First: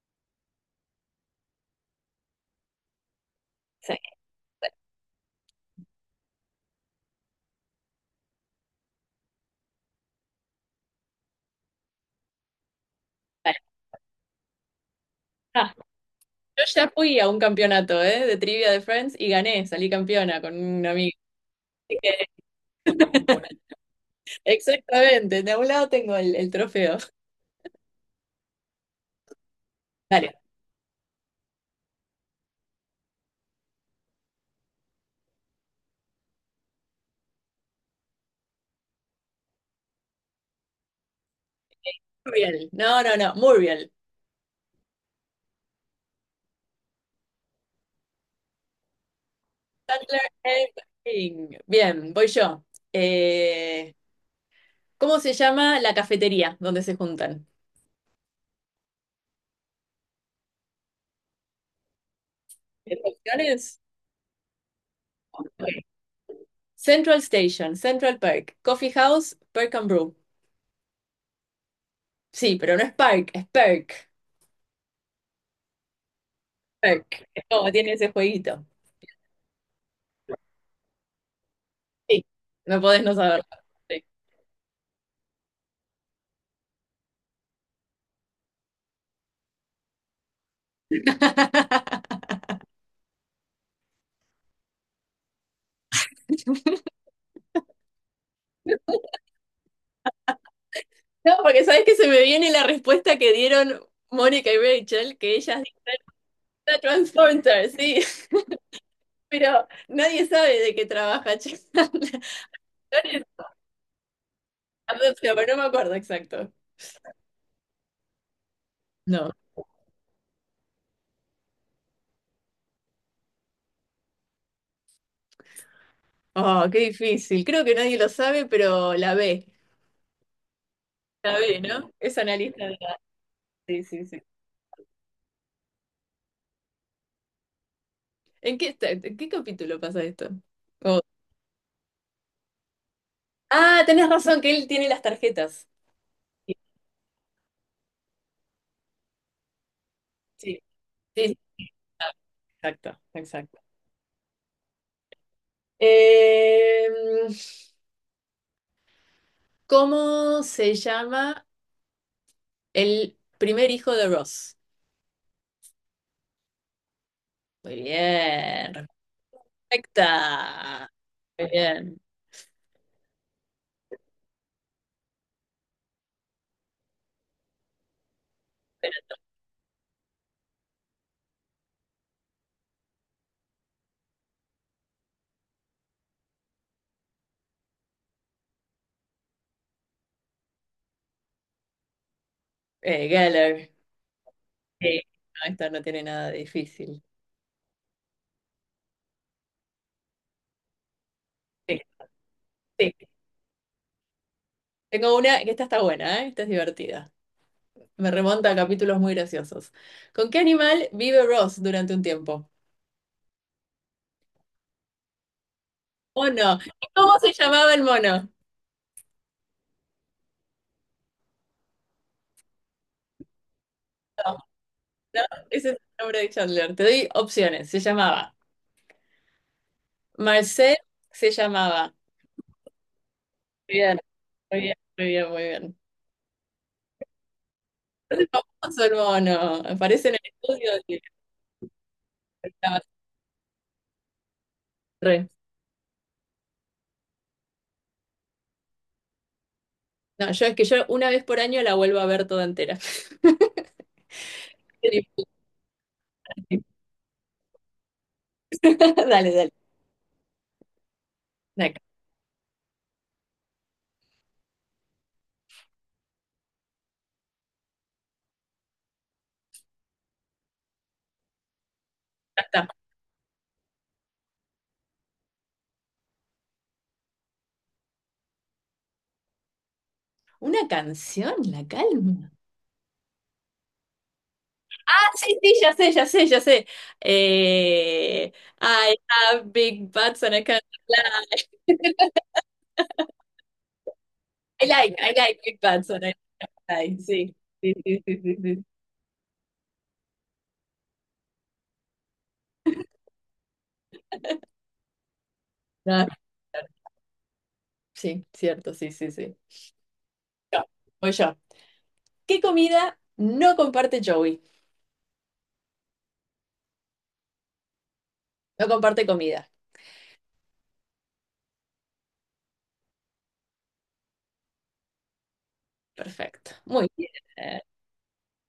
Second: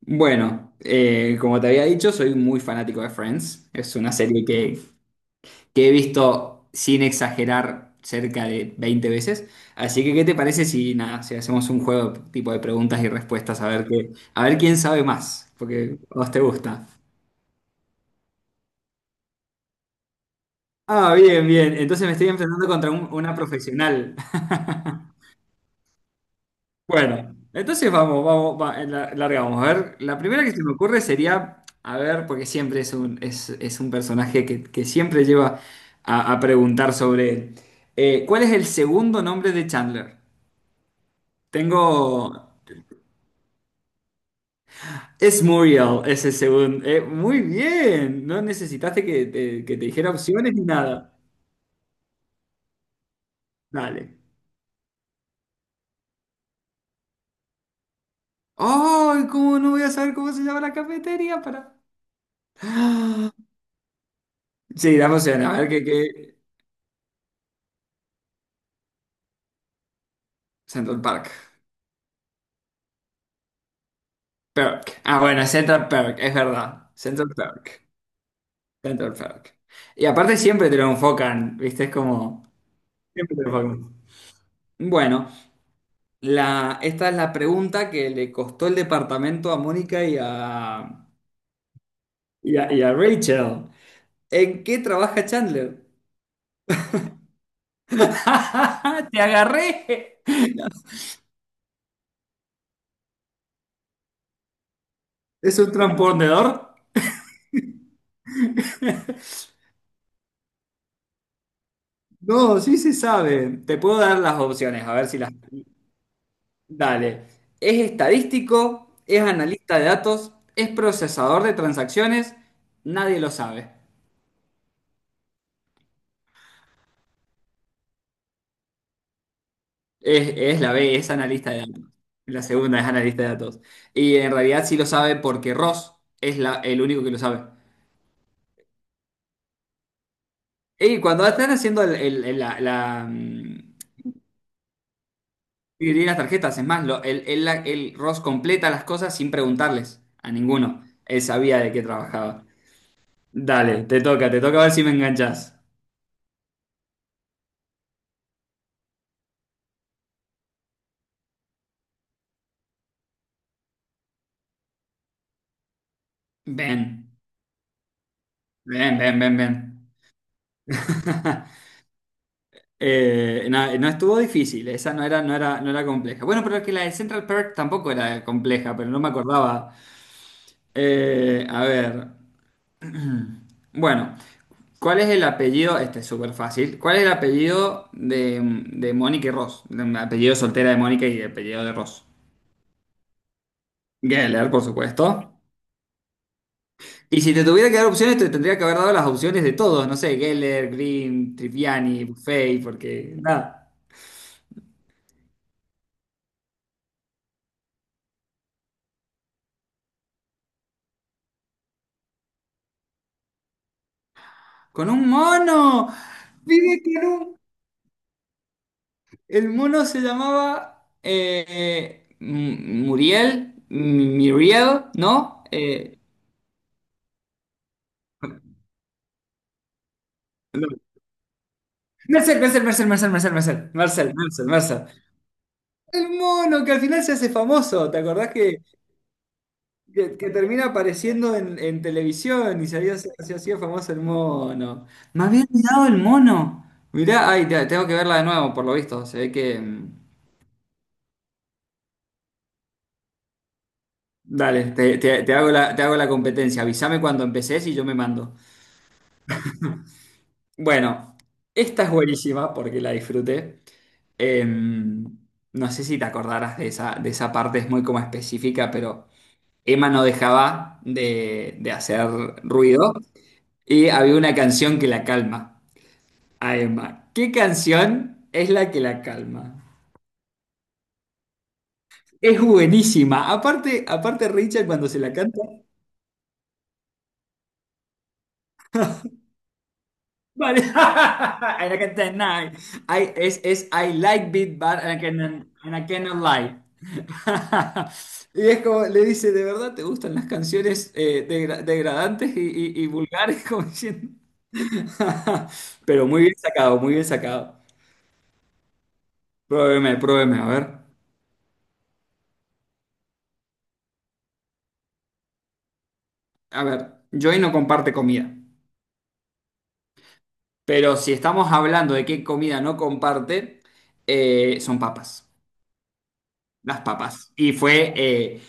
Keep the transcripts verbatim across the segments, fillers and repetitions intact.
Bueno, eh, como te había dicho, soy muy fanático de Friends. Sí. Es una serie que, que he visto sin exagerar cerca de veinte veces. Así que, ¿qué te parece si, nada, si hacemos un juego tipo de preguntas y Vale. respuestas a ver qué, a ver quién sabe más? Ah, Porque a vos te yo gusta. ya fui a un campeonato, ¿eh? De trivia de Friends y gané, salí campeona con una Ah, amiga. bien, bien. Así Entonces me que estoy enfrentando contra un- una profesional. exactamente, de un lado tengo el, el trofeo. Bueno, entonces vamos, vamos, va- eh, la- largamos. A ver, la Dale, primera que se me ocurre sería, a ver, porque siempre es un, es, es un personaje que, que siempre lleva a, a preguntar sobre él. Eh, ¿cuál es el segundo nombre de Chandler? Tengo... Muriel. No, no, no, Muriel. Es Muriel, ese segundo. Eh, muy bien, no necesitaste que te, que te dijera Butler opciones ni and nada. Baking. Bien, voy yo. Eh, Dale. ¿cómo se llama la cafetería donde se juntan? ¡Ay! ¿Cómo no voy a saber cómo se llama la cafetería? Para... ¿Tienes opciones? Sí, dame opciones, a Ok. ver qué... qué... Central Station, Central Park, Coffee House, Perk and Brew. Central Park. Sí, pero no es Park, es Perk. Perk. Ah, bueno, Central Perk, es verdad. Perk. Central Es como Perk. tiene ese jueguito. Central Perk. Y aparte siempre te lo enfocan, ¿viste? Es Sí, como... no podés no Siempre te saberlo. lo enfocan. Sí. Bueno, la, esta es la pregunta que le costó el departamento a Mónica y a, y a, y a Rachel. ¿En qué trabaja Chandler? ¡Te agarré! No, porque sabes que se me viene la respuesta que dieron Mónica y Rachel, que ellas ¿Es un dicen: transponedor? "Ah, Transporter, sí, pero nadie sabe de qué trabaja". Chan. No, sí se sabe. Te puedo dar las opciones, a ver si las... Adopta, pero no me acuerdo exacto. Dale. Es estadístico, es No. analista de datos, es procesador de transacciones, nadie lo sabe. Oh, qué difícil. Creo que nadie lo sabe, pero la ve. Es, es la B, es La analista de ve, datos. ¿no? Es La analista de segunda es la... analista de datos. Sí, sí, Y sí. en realidad sí lo sabe porque Ross es la- el único que lo sabe. ¿En qué, está- en qué capítulo pasa esto? Oh. Y cuando están haciendo el, el- el- la, la, mm, Ah, tenés razón, que él tiene las tarjetas. dividir las Sí, tarjetas, es más, lo- el, el- la- el Ross completa las cosas sin preguntarles a sí, ninguno. Él sí, sabía de qué trabajaba. exacto, exacto. Dale, te toca, te toca a ver si me enganchas. Eh, ¿cómo se llama el primer hijo de Ross? Ven. Muy bien, Bien, bien, bien, bien. perfecta. Muy bien. Eh, no, no estuvo difícil, esa no era, no era, no era compleja. Bueno, pero es que la de Central Park tampoco era compleja, pero no me acordaba. Eh, a ver. Bueno, ¿cuál es el apellido? Este es súper fácil. ¿Cuál es el apellido de, de Mónica y Ross? El apellido soltera de Mónica y el apellido de Ross. Eh, Geller. Geller, por Sí, supuesto. no, esto no tiene nada de difícil. Y si te tuviera que dar opciones, te tendría que haber dado las opciones de todos. No sé, Geller, Green, Sí. Triviani, Buffet, Sí, porque nada. tengo una, que esta está buena, ¿eh? Esta es divertida. Me remonta a capítulos muy graciosos. ¿Con qué animal vive Ross durante un tiempo? ¡Con un mono! Mono. Vive ¿Y con cómo se un- llamaba el mono? El mono se llamaba eh, eh, M- Muriel, M- No, Muriel, no, ¿no? ese es el Eh, nombre de Chandler. Te doy opciones. Se llamaba Marcel, se llamaba. Marcel, Marcel, Marcel, Marcel, Marcel, Marcel, Muy bien, Marcel, Marcel, muy bien, Marcel. muy bien, muy bien. El mono que al final se hace famoso, ¿te Es acordás que, famoso el mono. Aparece en que, el que termina estudio y apareciendo en, en televisión y se estaba había, se hacía famoso el mono? Me re. había olvidado el mono. Mirá, ay, te- tengo que verla de nuevo, por lo visto. Se ve que... mm, No, yo es que yo una vez por año la vuelvo a ver toda entera. Dale, te, te- te hago la, te hago la competencia. Avísame cuando empecés y yo me mando. Dale, dale. Bueno, Acá esta es buenísima porque la disfruté. Em, no sé si te acordarás de esa, de esa parte, es muy como específica, pero Emma no dejaba de, de hacer está. ruido y había una canción que la calma a Emma. ¿Qué canción es la que la calma? Una canción, La Calma. Es buenísima. Aparte, aparte Richard cuando Ah, se la sí, canta, sí, ya sé, ya sé, ya sé. Eh, I have big butts and I vale, can't lie. I can't deny. I- es, es I like beat, I but like, I I like can- big and I butts and I cannot can't lie. lie. Sí, sí, sí, sí, sí. Y es Sí, como, le dice, ¿de verdad te gustan las canciones eh, degra- degradantes y, y- y vulgares? Como diciendo. no, Pero no, muy bien no, sacado, muy bien sacado. sí, cierto, sí, sí, sí. Pruébeme, pruébeme, a Yo, ver. voy yo. ¿Qué comida no comparte Joey? A ver, Joy no comparte comida. No comparte comida. Pero si estamos hablando de qué comida no comparte, eh, son papas. Perfecto. Las Muy bien. papas. Y fue eh,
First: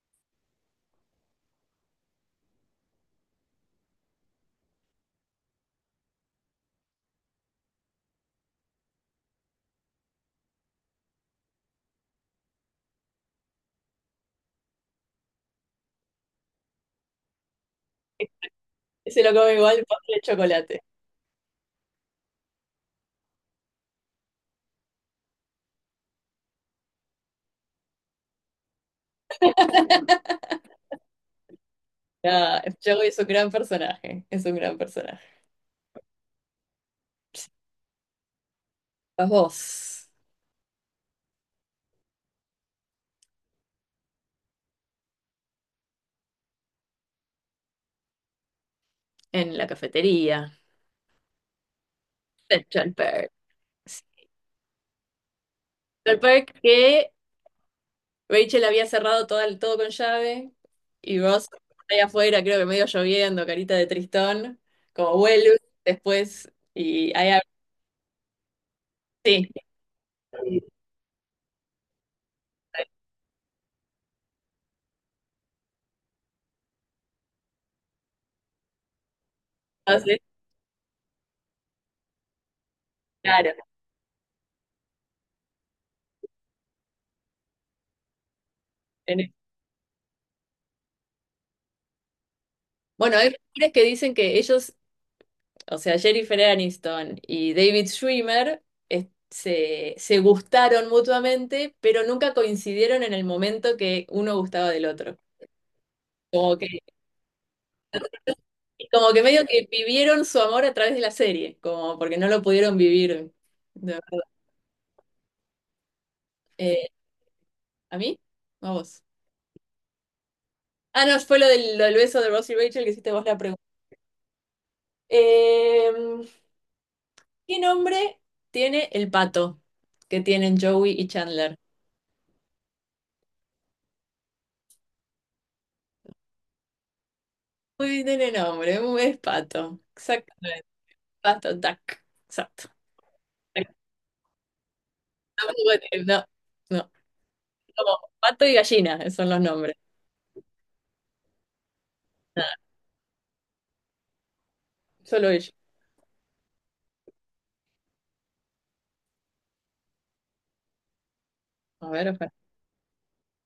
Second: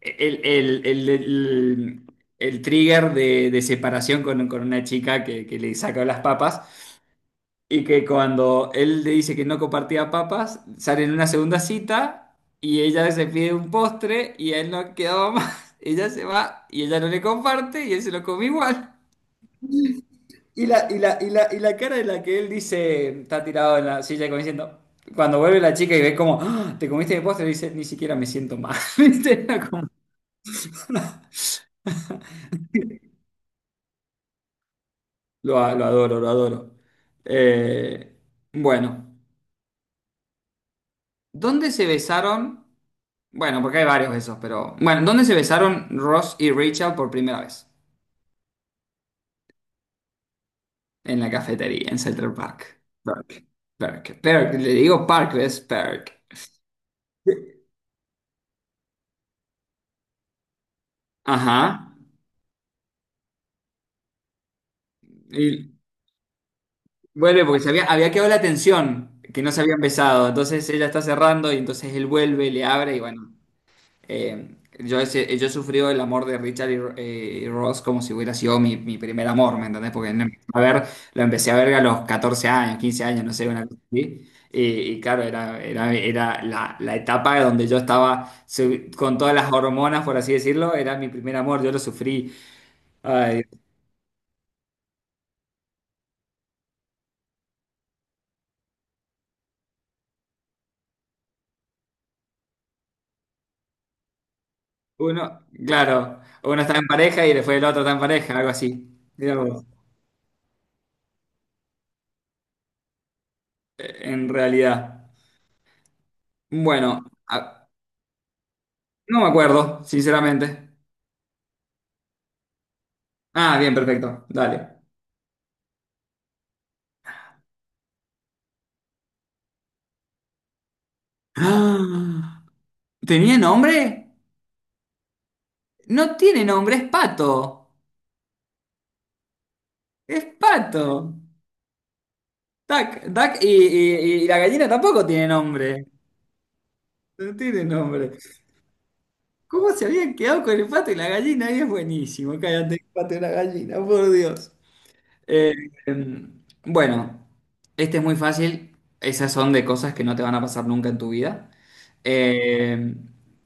el, el- el- el- el trigger de, de separación con, con una chica que, que le sacó las papas. Y que cuando él le dice que no compartía papas, salen en una segunda cita y ella se pide un postre y a él no quedaba más. Ella se va y ella no le comparte y él se lo come igual. Se lo come igual, postre de Y chocolate. la, y la, y la, y la cara de la que él dice, está tirado en la silla como diciendo, cuando vuelve la chica y ve como, "Ah, te comiste mi postre", dice, ni siquiera me siento mal. ¿Viste? Era como... Ah, Joey es un gran personaje. Es un gran personaje. Lo, a- lo adoro, lo adoro. Eh, bueno, Vas vos. ¿dónde se besaron? Bueno, porque hay varios besos, pero... Bueno, ¿dónde se besaron Ross y Rachel por primera vez? En la cafetería. En la cafetería, en Central Park. Central Park. Perk, perk, perk. Le digo park, es Central perk. Park que Rachel había cerrado todo, el- todo con llave y Ross Ajá. allá afuera, creo que medio lloviendo, carita de tristón, como vuelve Y después y ahí hab- vuelve porque se había, había quedado la tensión, que sí, no se habían besado. Entonces ella está cerrando y entonces él vuelve, le abre y bueno. Eh, yo, ese- yo he sufrido el amor de Richard y, Ro- eh, y Ross como si hubiera sido mi, mi primer amor, ¿me entendés? Porque entonces, no empecé a ver, lo empecé a ver a los catorce años, quince años, no sé, claro. una cosa así. Y, y claro, era, era, era la, la etapa donde yo estaba se- con en- todas las hormonas, por así decirlo, era mi primer amor, yo lo sufrí. Bueno, hay Ay, rumores que dicen que ellos, o sea, Jennifer Aniston y David Schwimmer es- se, se gustaron mutuamente, pero nunca coincidieron en el momento que uno gustaba del otro. uno, claro, Como uno que está en pareja y después el otro está en pareja, algo así. y como que Mirá medio vos, que vivieron su amor a través de la serie, como porque no lo pudieron vivir de eh, verdad. en realidad. Eh, Bueno, a- ¿a mí? ¿O ¿a vos? no me acuerdo, sinceramente. Ah, no, fue lo del, lo del beso de Ross y Rachel que hiciste vos la Ah, pregunta. bien, perfecto. Dale. Eh, ¿qué nombre tiene el pato que tienen Joey y Chandler? ¡Ah! ¿Tenía nombre? No tiene nombre, es pato. Uy, no tiene nombre, es pato. Es Exactamente. pato. Pato, duck. Exacto. Duck, duck y, y- y la gallina tampoco tiene Tampoco nombre. tiene... No, no. No tiene Como nombre. pato y gallina, esos son los ¿Cómo nombres. se habían quedado con el pato y la gallina? Es buenísimo. Nada, Cállate, el pato y la gallina, por Dios. solo ellos. Eh, em, bueno, este es muy fácil. Esas son de cosas que no te van a pasar nunca en tu vida. A ver, ojalá. Eh,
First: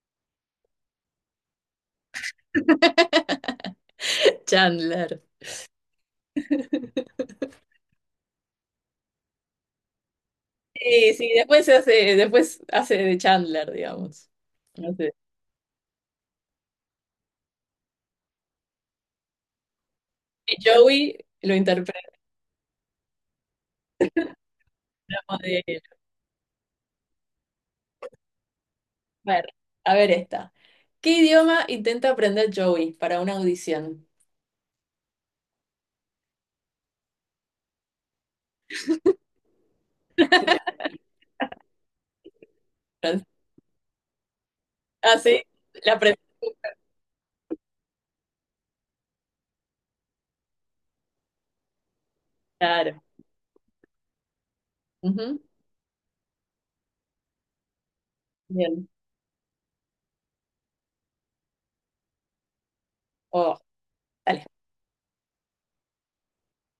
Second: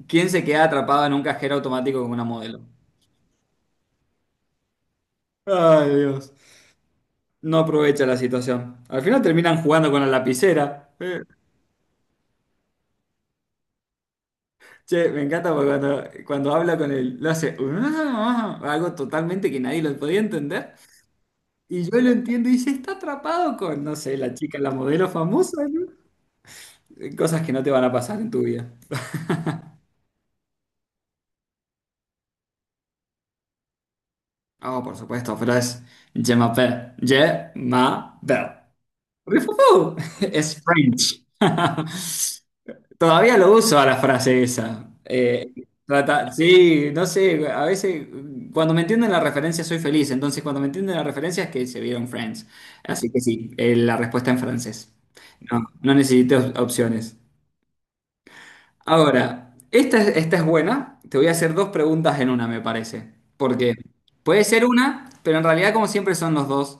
¿quién se queda atrapado en un cajero automático con una modelo? Chandler. Ay, Dios. No aprovecha la situación. Al final terminan jugando con la lapicera. Sí, Eh, sí, después se hace, después hace de Chandler, digamos. No Che, sé. me encanta porque cuando, cuando habla con él, lo hace "Ah", algo totalmente que nadie lo podía Y entender. Joey lo Y yo lo interpretamos entiendo y dice, está atrapado con, no sé, la chica, la modelo de famosa, él. ¿no? Eh, cosas que no te van a pasar en tu vida. A ver, a ver esta. ¿Qué idioma intenta aprender Joey para una audición? Ah, por supuesto, pero es Je m'appelle. Je m'appelle. Rifufú. Es French. Fran- Todavía lo uso a la frase esa. Ah, sí, Eh, la aprendí. Trata- sí, no sé, a veces cuando me entienden la referencia soy feliz, entonces cuando me entienden la referencia es que se vieron Friends. Claro. Así que sí, eh, la respuesta en francés. Ujú, No, no necesito op- opciones. bien. Ahora, esta, es- esta es buena, te voy a hacer dos preguntas en una, me parece, Oh, porque puede dale, ser una, pero en realidad como siempre son los dos.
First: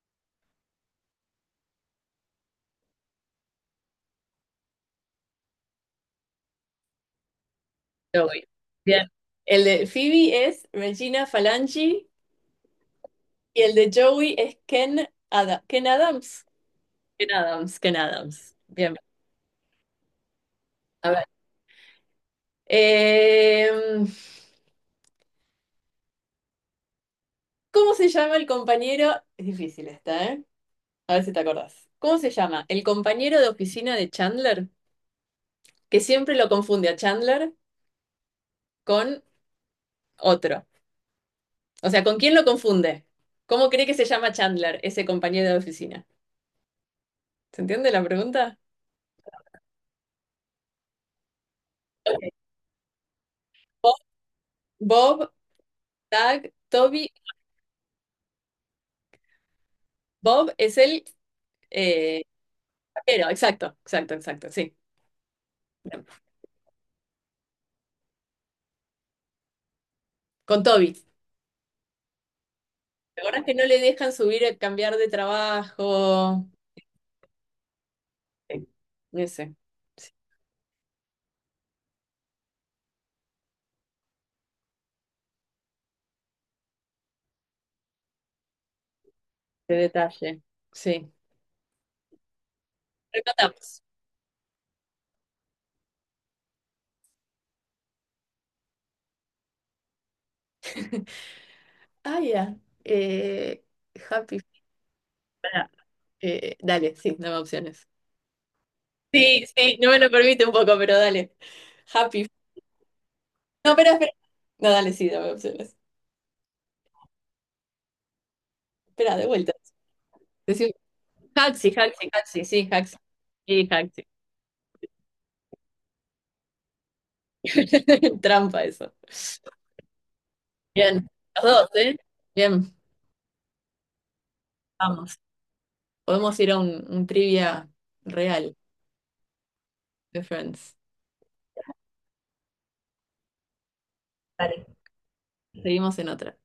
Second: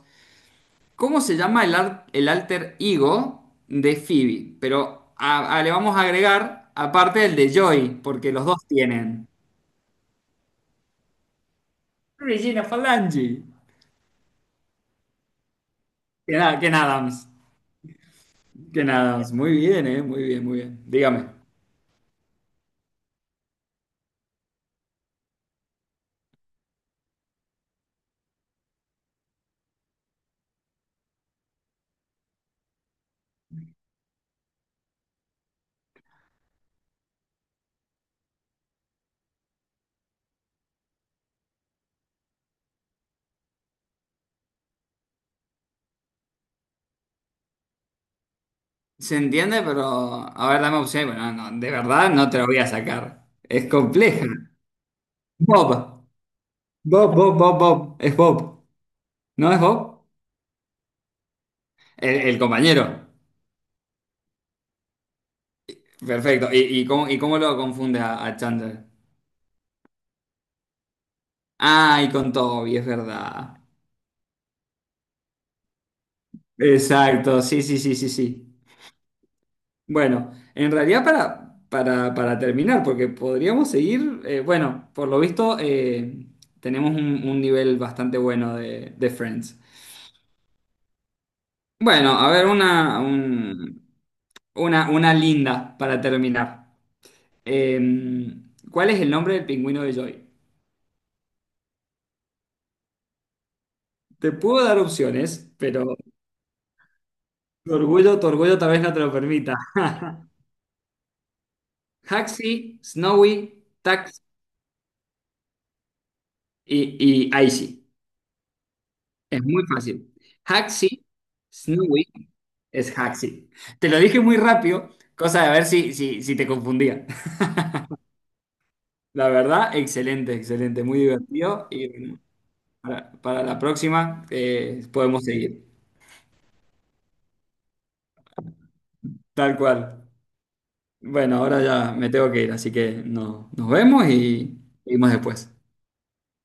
¿Cómo se llama el, ar- el alter ego de Phoebe? Pero a- a- le vamos a agregar, aparte el de Joy, porque los Joey. dos Bien. tienen. El de Phoebe es Regina Falangi Regina Falangi. y el de Joey es Ken, Ada- Ken Que Adams. nada, Ken Adams. Ken Adams, Ken Adams. Ken Bien. Adams. Muy bien, eh. Muy bien, muy bien. A ver. Dígame. Em, ¿Cómo se llama el compañero? Es difícil esta, ¿eh? A ver si te acordás. ¿Cómo se llama el compañero de oficina de Chandler que siempre lo confunde a Chandler con otro? O sea, ¿con quién lo confunde? ¿Cómo cree que se llama Chandler, ese compañero de oficina? ¿Se entiende la pregunta? Se entiende, pero... A ver, dame opciones. Bueno, no, no, de verdad no te lo voy a sacar. Es Bob, compleja. Bob, Bob. Doug, Toby. Bob, Bob, Bob, Bob. Es Bob. ¿No es Bob? Bob es el El, eh, el compañero. vaquero, exacto, exacto, exacto, sí. Perfecto. ¿Y, y cómo, y cómo lo confunde a, a Chandler? Con Toby. Ay, con Toby, es ¿Te acordás que verdad. no le dejan subir, eh, cambiar de trabajo? Exacto, sí, sí, sí, sí, sí. Sí, ese. Bueno, en realidad para, para, para terminar, porque podríamos seguir, eh, bueno, por lo visto eh, tenemos un, un nivel bastante bueno de, de Friends. De detalle. Sí. Bueno, a ver, una, Rematamos. un- una, una linda para terminar. Eh, ¿cuál es el nombre del pingüino de Joy? Ah, ya. Eh, Te happy. puedo dar opciones, Pará. pero Eh, dale, sí, dame tu opciones. orgullo, tu orgullo tal vez no te lo Sí, permita. sí, no me lo permite un poco, pero dale. Happy. Haxi, Snowy, No, espera, espera. Taxi. No, dale, sí, dame opciones. Y, y ahí sí, Espera, de es vuelta. muy fácil. Decime, Haxi, Haxi, Snowy Haxi, Haxi, sí, Haxi. es Haxi. Sí, Te lo Haxi. dije muy rápido, cosa de ver si, si, si te confundía. Trampa eso. La verdad, excelente, excelente, muy Bien, los divertido. dos, Y ¿eh? bueno, Bien, para, para la próxima eh, vamos. podemos seguir. Podemos ir a un, un trivia real Tal cual. de Friends. Bueno, ahora ya me tengo que ir, así que no, nos vemos y Vale. seguimos después. Seguimos en otra.